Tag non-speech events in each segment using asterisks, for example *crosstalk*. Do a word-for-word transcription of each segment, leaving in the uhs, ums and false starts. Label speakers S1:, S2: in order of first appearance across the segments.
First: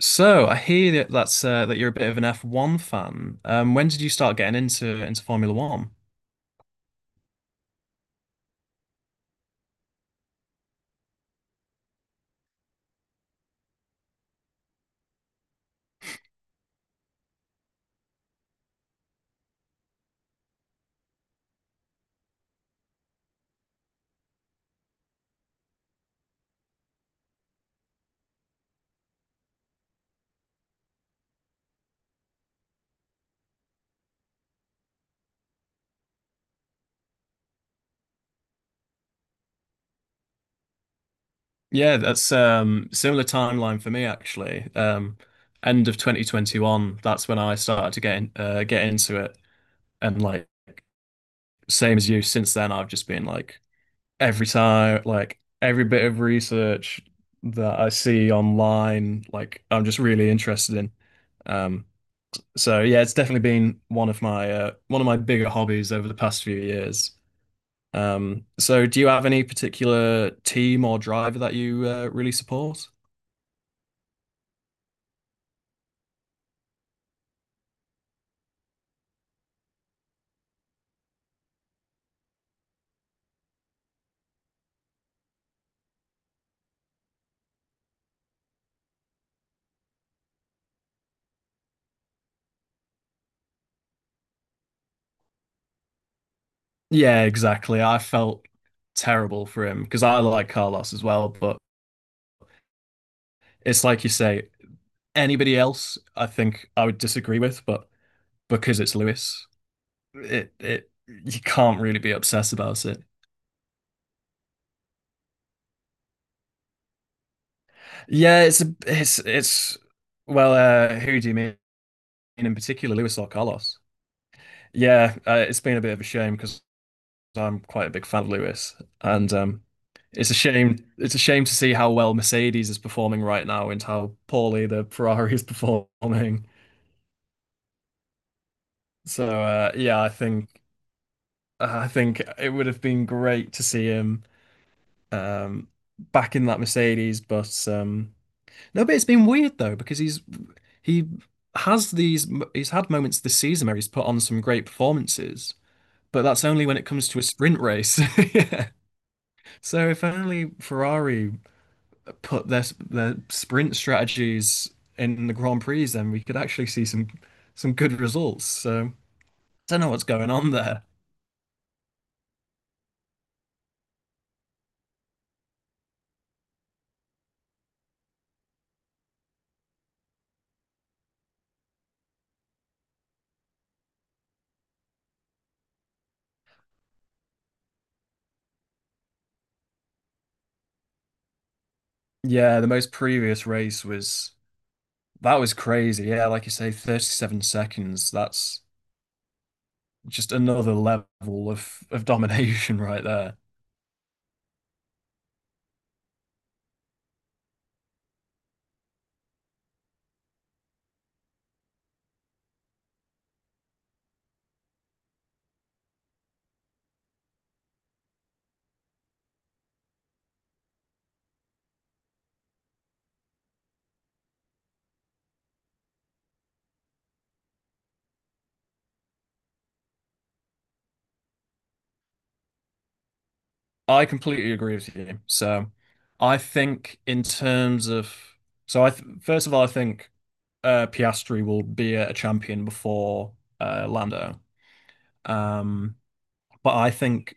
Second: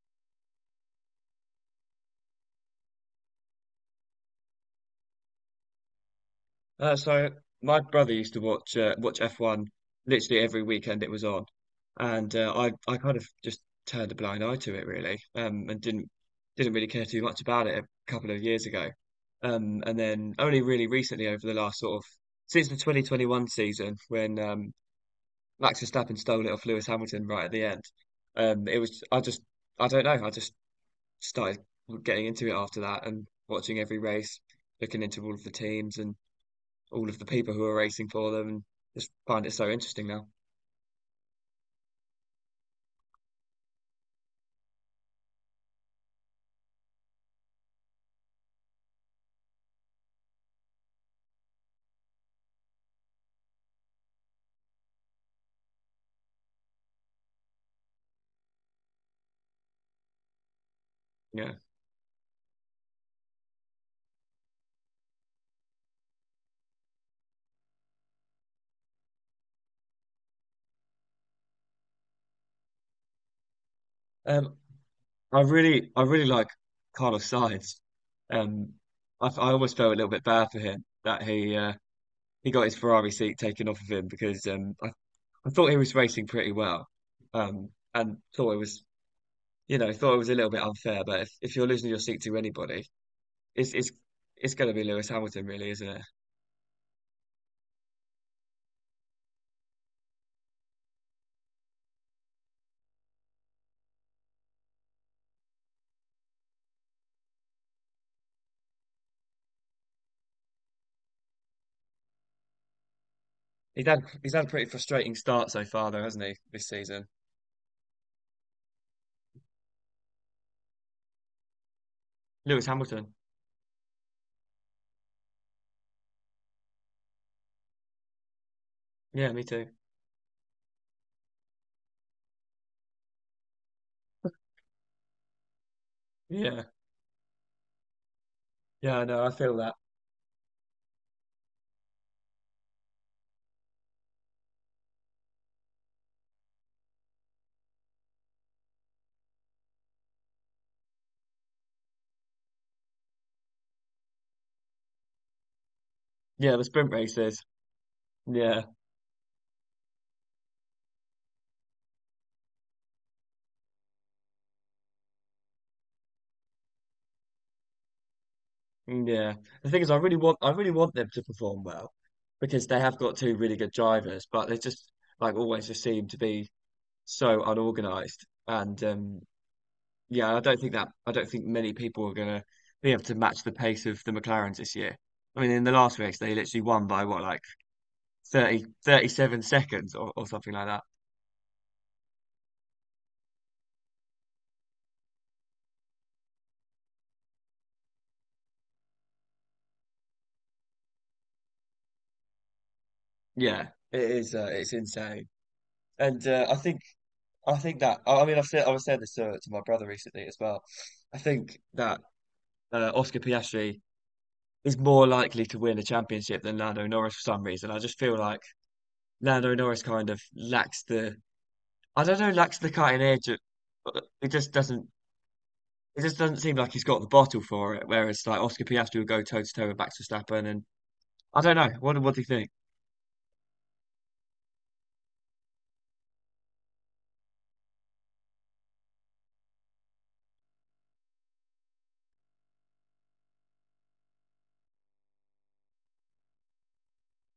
S1: So I hear that that's uh, that you're a bit of an F one fan. Um, when did you start getting into into Formula One?
S2: Uh, so my brother used to watch uh, watch F one literally every weekend it was on, and uh, I I kind of just turned a blind eye to it really, um, and didn't didn't really care too much about it a couple of years ago, um, and then only really recently over the last sort of since the twenty twenty-one season when um, Max Verstappen stole it off Lewis Hamilton right at the end. Um, it was I just I don't know I just started getting into it after that and watching every race, looking into all of the teams and all of the people who are racing for them, and just find it so interesting now.
S1: Yeah, that's um similar timeline for me actually. Um, end of twenty twenty-one, that's when I started to get in, uh, get into it, and like same as you, since then I've just been like every time, like every bit of research that I see online, like I'm just really interested in.
S2: Yeah.
S1: Um, So yeah, it's definitely been one of my uh, one of my bigger hobbies over the past few years. Um, so do you have any particular team or driver that you uh, really support?
S2: Um, I really, I really like Carlos Sainz. Um, I, I almost felt a little bit bad for him that he uh, he got his Ferrari seat taken off of him, because um, I, I thought he was racing pretty well, um, and thought it was, you know thought it was a little bit unfair. But if, if you're losing your seat to anybody, it's it's it's going to be Lewis Hamilton, really, isn't it?
S1: Yeah, exactly. I felt terrible for him because I like Carlos as well, but it's like you say, anybody else I think I would disagree with, but because it's Lewis, it it you can't really be obsessed about it.
S2: He's had he's had a pretty frustrating start so far, though, hasn't he, this season?
S1: Yeah. it's a, it's it's Well, uh, who do you mean in
S2: Lewis
S1: particular,
S2: Hamilton.
S1: Lewis or Carlos? Yeah, uh, it's been a bit of a shame because I'm quite a big fan of Lewis, and
S2: Yeah, me
S1: um,
S2: too.
S1: it's a shame. It's a shame to see how well Mercedes is performing right now and how poorly the Ferrari is *laughs* performing.
S2: Yeah. Yeah, no,
S1: So,
S2: I feel
S1: uh,
S2: that.
S1: yeah, I think I think it would have been great to see him um, back in that Mercedes, but um, no, but it's been weird though because he's he has these he's had moments this season where he's put on some great performances, but that's
S2: Yeah, the
S1: only when it
S2: sprint
S1: comes to a
S2: races.
S1: sprint race. *laughs*
S2: Yeah,
S1: Yeah. So if only Ferrari put their their sprint strategies in the Grand Prix, then we could actually see some some good results. So I
S2: mm, yeah. The
S1: don't
S2: thing is,
S1: know
S2: I
S1: what's
S2: really
S1: going
S2: want, I
S1: on
S2: really
S1: there.
S2: want them to perform well, because they have got two really good drivers, but they just like always just seem to be so unorganized. And um, yeah, I don't think that, I don't think many people are gonna be able to match the pace of the McLarens this year. I mean, in the last race, they literally won by what, like thirty thirty seven seconds, or, or something like that.
S1: Yeah, the most previous race was that was crazy. Yeah, like you say, thirty-seven seconds. That's just another level of of domination *laughs* right there.
S2: Yeah, it is, uh, it's insane. And uh, I think. I think that I I mean I've said I was saying this to, to my brother recently as well. I think that uh, Oscar Piastri is more likely to win a championship than Lando Norris for some reason. I just feel like Lando Norris kind of lacks the, I don't know lacks the cutting edge. Of, it just doesn't it just doesn't seem like he's got the bottle for it. Whereas like Oscar Piastri will go toe to toe with Max Verstappen. And I don't know what what do you think?
S1: I completely agree with you. So I think in terms of so I th first of all I think. uh, Piastri will be a champion before uh, Lando. Um, but I think,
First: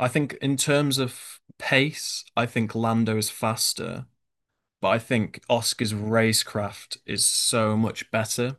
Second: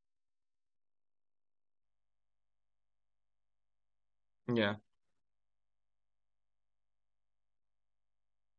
S1: I think in terms of pace, I think Lando is faster.
S2: Yeah,
S1: But I think Oscar's racecraft is so much better.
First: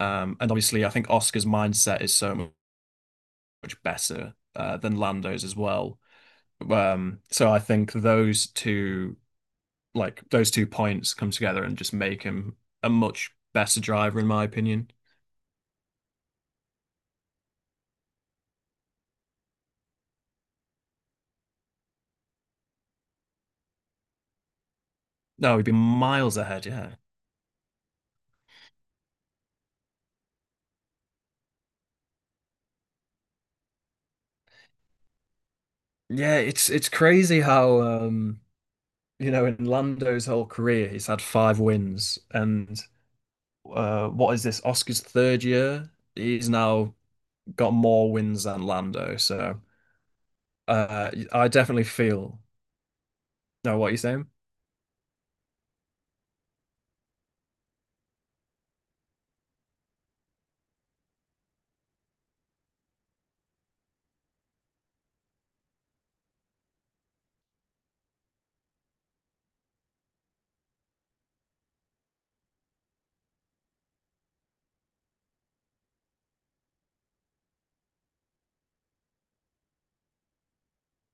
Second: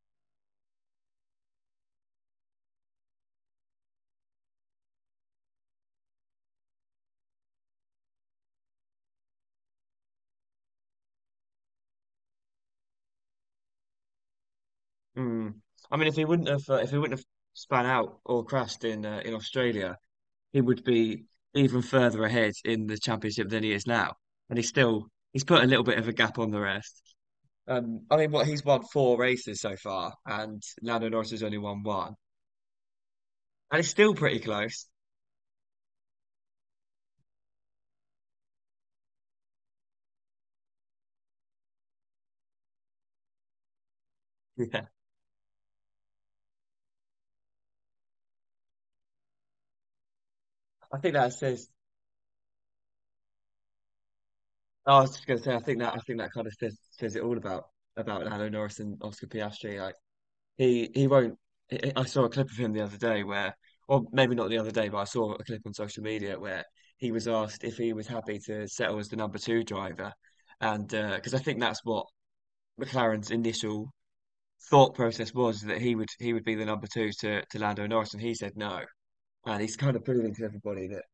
S1: Um, and obviously, I think Oscar's mindset is so much better uh, than Lando's as well. Um, so I think those two, like those two points, come together and just make him a much better driver, in my opinion.
S2: mm. I mean if he wouldn't have uh, if he wouldn't have spun out or crashed in uh, in Australia, he would be even further ahead in the championship than he is now. And he's still he's
S1: No,
S2: put
S1: he'd
S2: a
S1: be
S2: little bit of a
S1: miles
S2: gap on the
S1: ahead. Yeah.
S2: rest. Um, I mean, what, he's won four races so far, and Lando Norris has only won one, and it's still pretty close.
S1: Yeah, it's it's crazy how um you know in Lando's whole career he's had five wins, and uh what is this,
S2: Yeah,
S1: Oscar's third year? He's now got more wins than Lando. So
S2: I
S1: uh
S2: think that
S1: I
S2: says.
S1: definitely feel. No, what are you saying?
S2: I was just going to say, I think that I think that kind of says, says it all about about Lando Norris and Oscar Piastri. Like, He he won't. I I saw a clip of him the other day where, or maybe not the other day, but I saw a clip on social media where he was asked if he was happy to settle as the number two driver. And because I think that's what McLaren's initial thought process was, that he would he would be the number two to to Lando Norris, and he said no. And he's kind of proving to everybody that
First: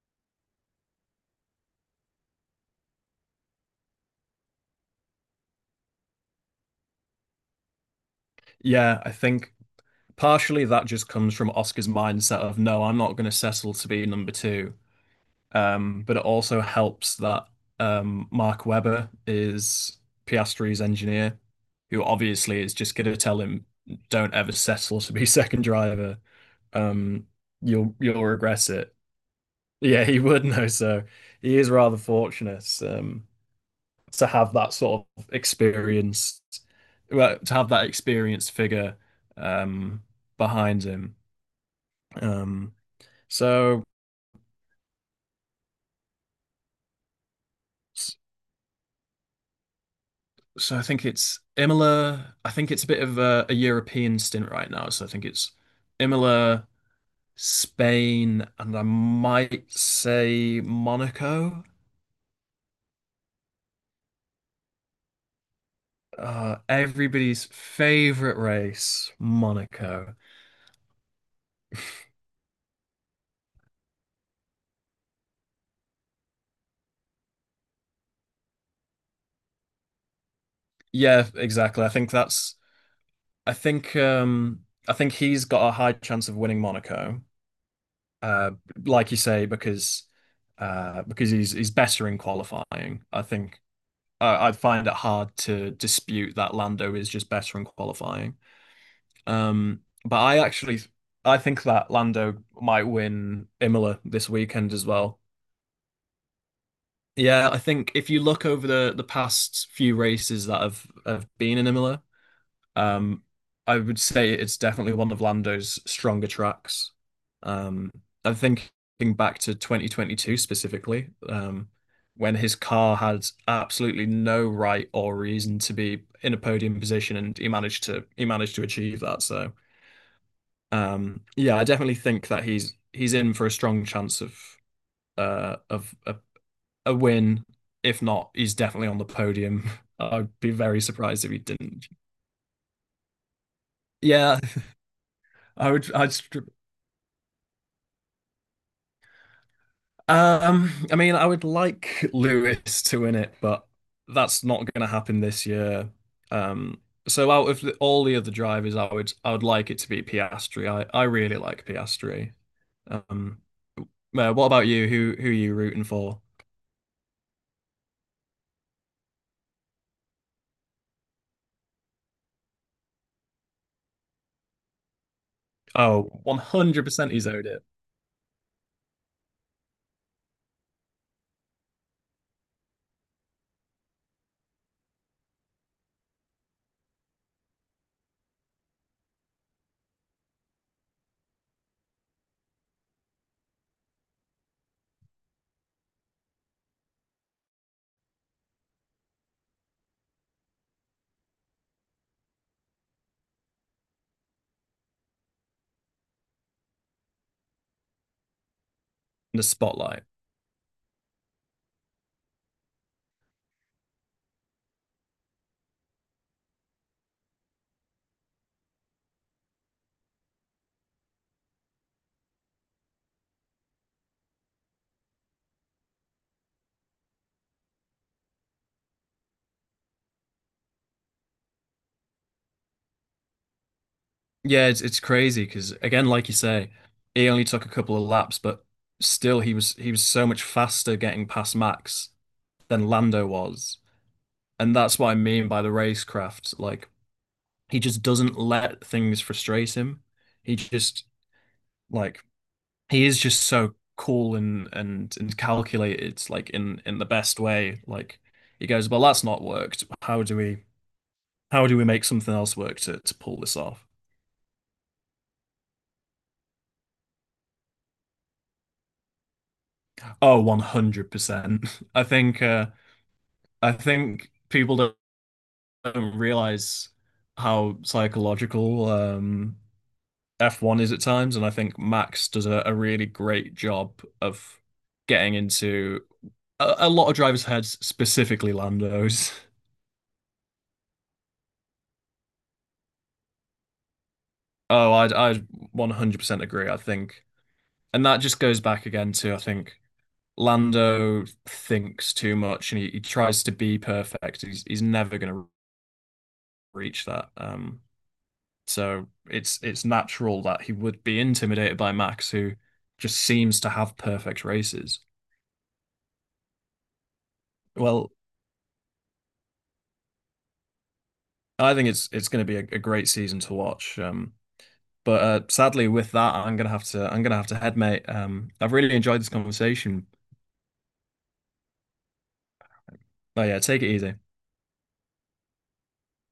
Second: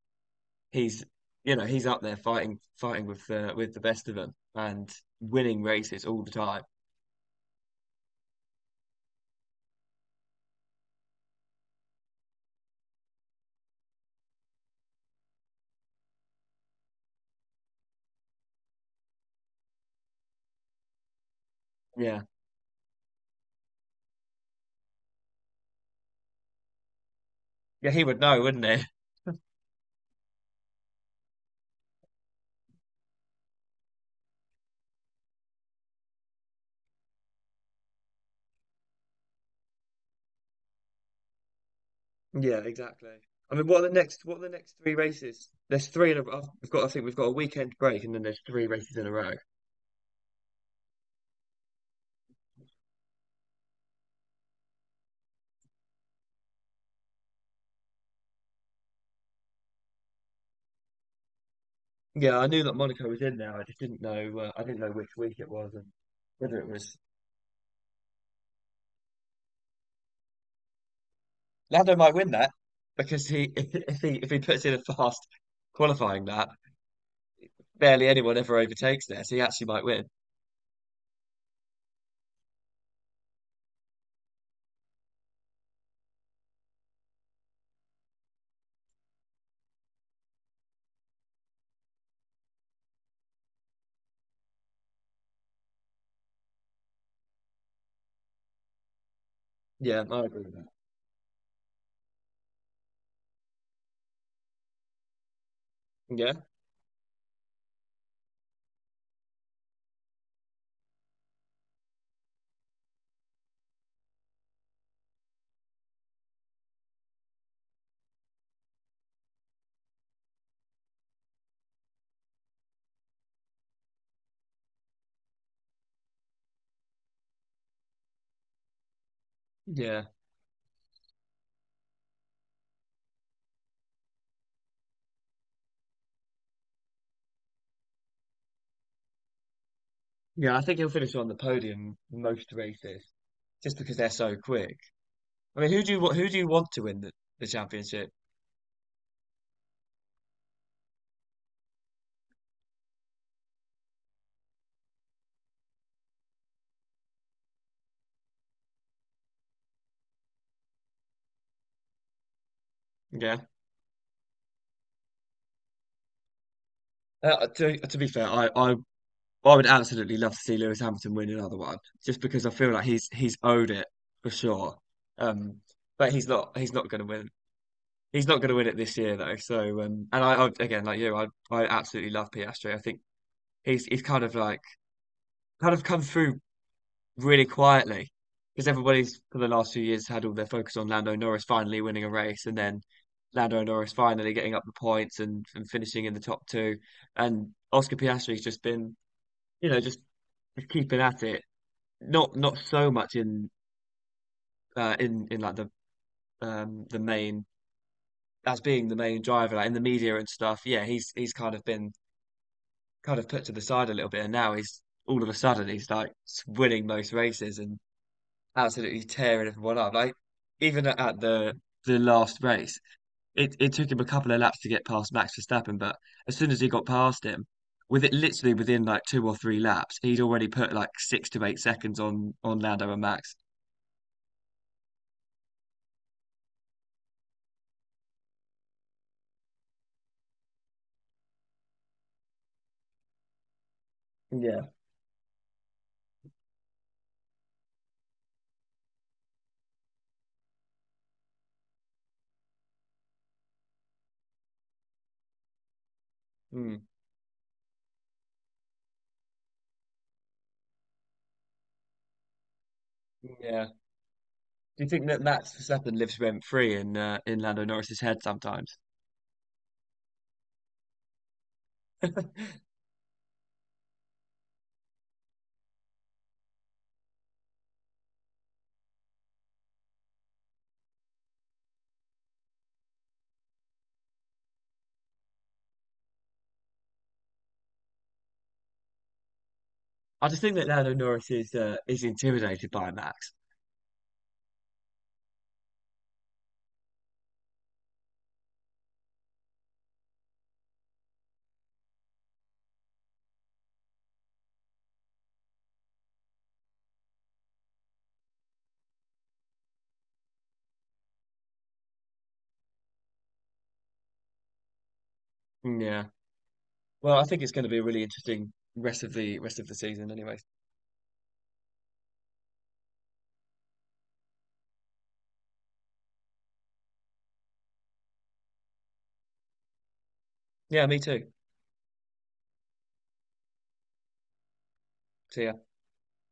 S2: he's, you know he's up there fighting fighting with the, with the best of them, and winning races all the time.
S1: Yeah, I think partially that just comes from Oscar's mindset of, no, I'm not going to settle to be number two. Um, but it also helps that um, Mark Webber is Piastri's engineer, who
S2: Yeah,
S1: obviously is just going to tell him, "Don't ever settle to be *laughs* second driver. Um,
S2: yeah,
S1: you'll
S2: he would
S1: you'll
S2: know, wouldn't
S1: regret
S2: he?
S1: it." Yeah, he would know. So he is rather fortunate um, to have that sort of experience, well, to have that experienced figure um, behind him.
S2: Yeah,
S1: Um,
S2: exactly. I mean, what
S1: so.
S2: are the next? What are the next three races? There's three in a. have I've- We've got. I think we've got a weekend break, and then there's three races in a row.
S1: So I think it's Imola. I think it's a bit of a, a European stint right now. So I think it's Imola, Spain, and I might say Monaco.
S2: Yeah, I knew that Monaco was in there. I just didn't know. Uh, I didn't know which week it was, and
S1: Uh,
S2: whether it was.
S1: everybody's favorite race, Monaco.
S2: Lando might win that, because he, *laughs* if he, if he puts in a fast qualifying lap, barely anyone ever overtakes there, so he actually might win.
S1: Yeah, exactly. I think that's. I think. Um. I think he's got a high chance of winning Monaco. Uh, like you say, because. Uh, because he's he's better in qualifying. I think uh, I'd find it hard to dispute that Lando is just better in qualifying. Um,
S2: Yeah,
S1: but
S2: I
S1: I
S2: agree with that.
S1: actually I think that Lando might win Imola this weekend as well.
S2: Yeah,
S1: Yeah, I think if you look over the the past few races that have have been in Imola, um, I would say it's definitely one of Lando's stronger tracks. Um, I'm thinking back to twenty twenty-two specifically, um, when his car had absolutely no right or reason to be in a podium position, and he managed to he managed to achieve that. So,
S2: yeah.
S1: um, yeah, I definitely think that he's he's in for a strong chance of uh of a, a win. If not, he's definitely on the podium. *laughs* I'd be
S2: Yeah, I think
S1: very
S2: he'll finish
S1: surprised
S2: on
S1: if
S2: the
S1: he didn't.
S2: podium in most races just because they're so
S1: Yeah,
S2: quick. I
S1: I
S2: mean, who
S1: would.
S2: do you
S1: I'd
S2: wa- who do you want to win the, the championship?
S1: Um, I mean, I would like Lewis to win it, but that's not going to happen this year. Um, so out of the, all the other drivers, I would I would like it to be Piastri. I I really like Piastri.
S2: Yeah.
S1: Um, uh, what about you? Who who are you rooting for?
S2: Uh, to to be fair, I, I I would absolutely love to see Lewis Hamilton win another one, just because I feel like he's he's owed it for sure. Um,
S1: Oh,
S2: but he's not he's not going to
S1: one hundred percent he's
S2: win.
S1: owed it.
S2: He's not going to win it this year though. So um, and I, I again, like you, I I absolutely love Piastri. I think he's he's kind of like kind of come through really quietly, because everybody's for the last few years had all their focus on Lando Norris finally winning a race, and then Lando Norris finally getting up the points, and, and finishing in the top two. And Oscar Piastri's just been, you know, just keeping at it. Not not so much in uh, in in like the, um the main, as being the main
S1: In the
S2: driver, like in the
S1: spotlight.
S2: media and stuff. Yeah, he's he's kind of been kind of put to the side a little bit, and now he's, all of a sudden he's like, winning most races and absolutely tearing everyone up. Like, even at at the the last race, it, it took him a couple of laps to get past Max Verstappen, but as soon as he got past him, with it literally within like two or three laps, he'd already put like six to eight seconds on on Lando and Max.
S1: Yeah, it's it's crazy because again, like you say, he only took a couple of laps, but still he was he was so much faster getting past Max than Lando was.
S2: Yeah.
S1: And that's what I mean by the racecraft. Like he just doesn't let things frustrate him. He just Like he is just so cool and and and calculated, like
S2: Mm.
S1: in in the best way. Like he goes, well, that's not worked. How do we how do we make something else work to to pull this
S2: Yeah.
S1: off?
S2: Do you think that Max Verstappen lives rent free in uh, in Lando Norris's head sometimes?
S1: Oh, one hundred percent. *laughs* I think uh I think people don't, don't realize how psychological um F one is at times, and I think Max does a, a really great job of getting into a, a lot of drivers' heads, specifically Lando's. *laughs*
S2: I just think that Lando Norris is uh, is intimidated by Max.
S1: Oh, I'd I'd one hundred percent agree, I think. And that just goes back again to, I think, Lando thinks too much and he, he tries to be perfect. He's he's never going to reach that. Um, so it's it's natural that he would be intimidated by Max, who just seems to have perfect races.
S2: Yeah. Well, I think it's going to be a really
S1: Well,
S2: interesting rest of the rest of the season, anyways.
S1: I think it's it's going to be a, a great season to watch. Um, but uh, sadly, with that, I'm gonna have to I'm gonna have to head, mate. Um, I've really enjoyed this conversation.
S2: Yeah, me too.
S1: But yeah, take it easy.
S2: See ya.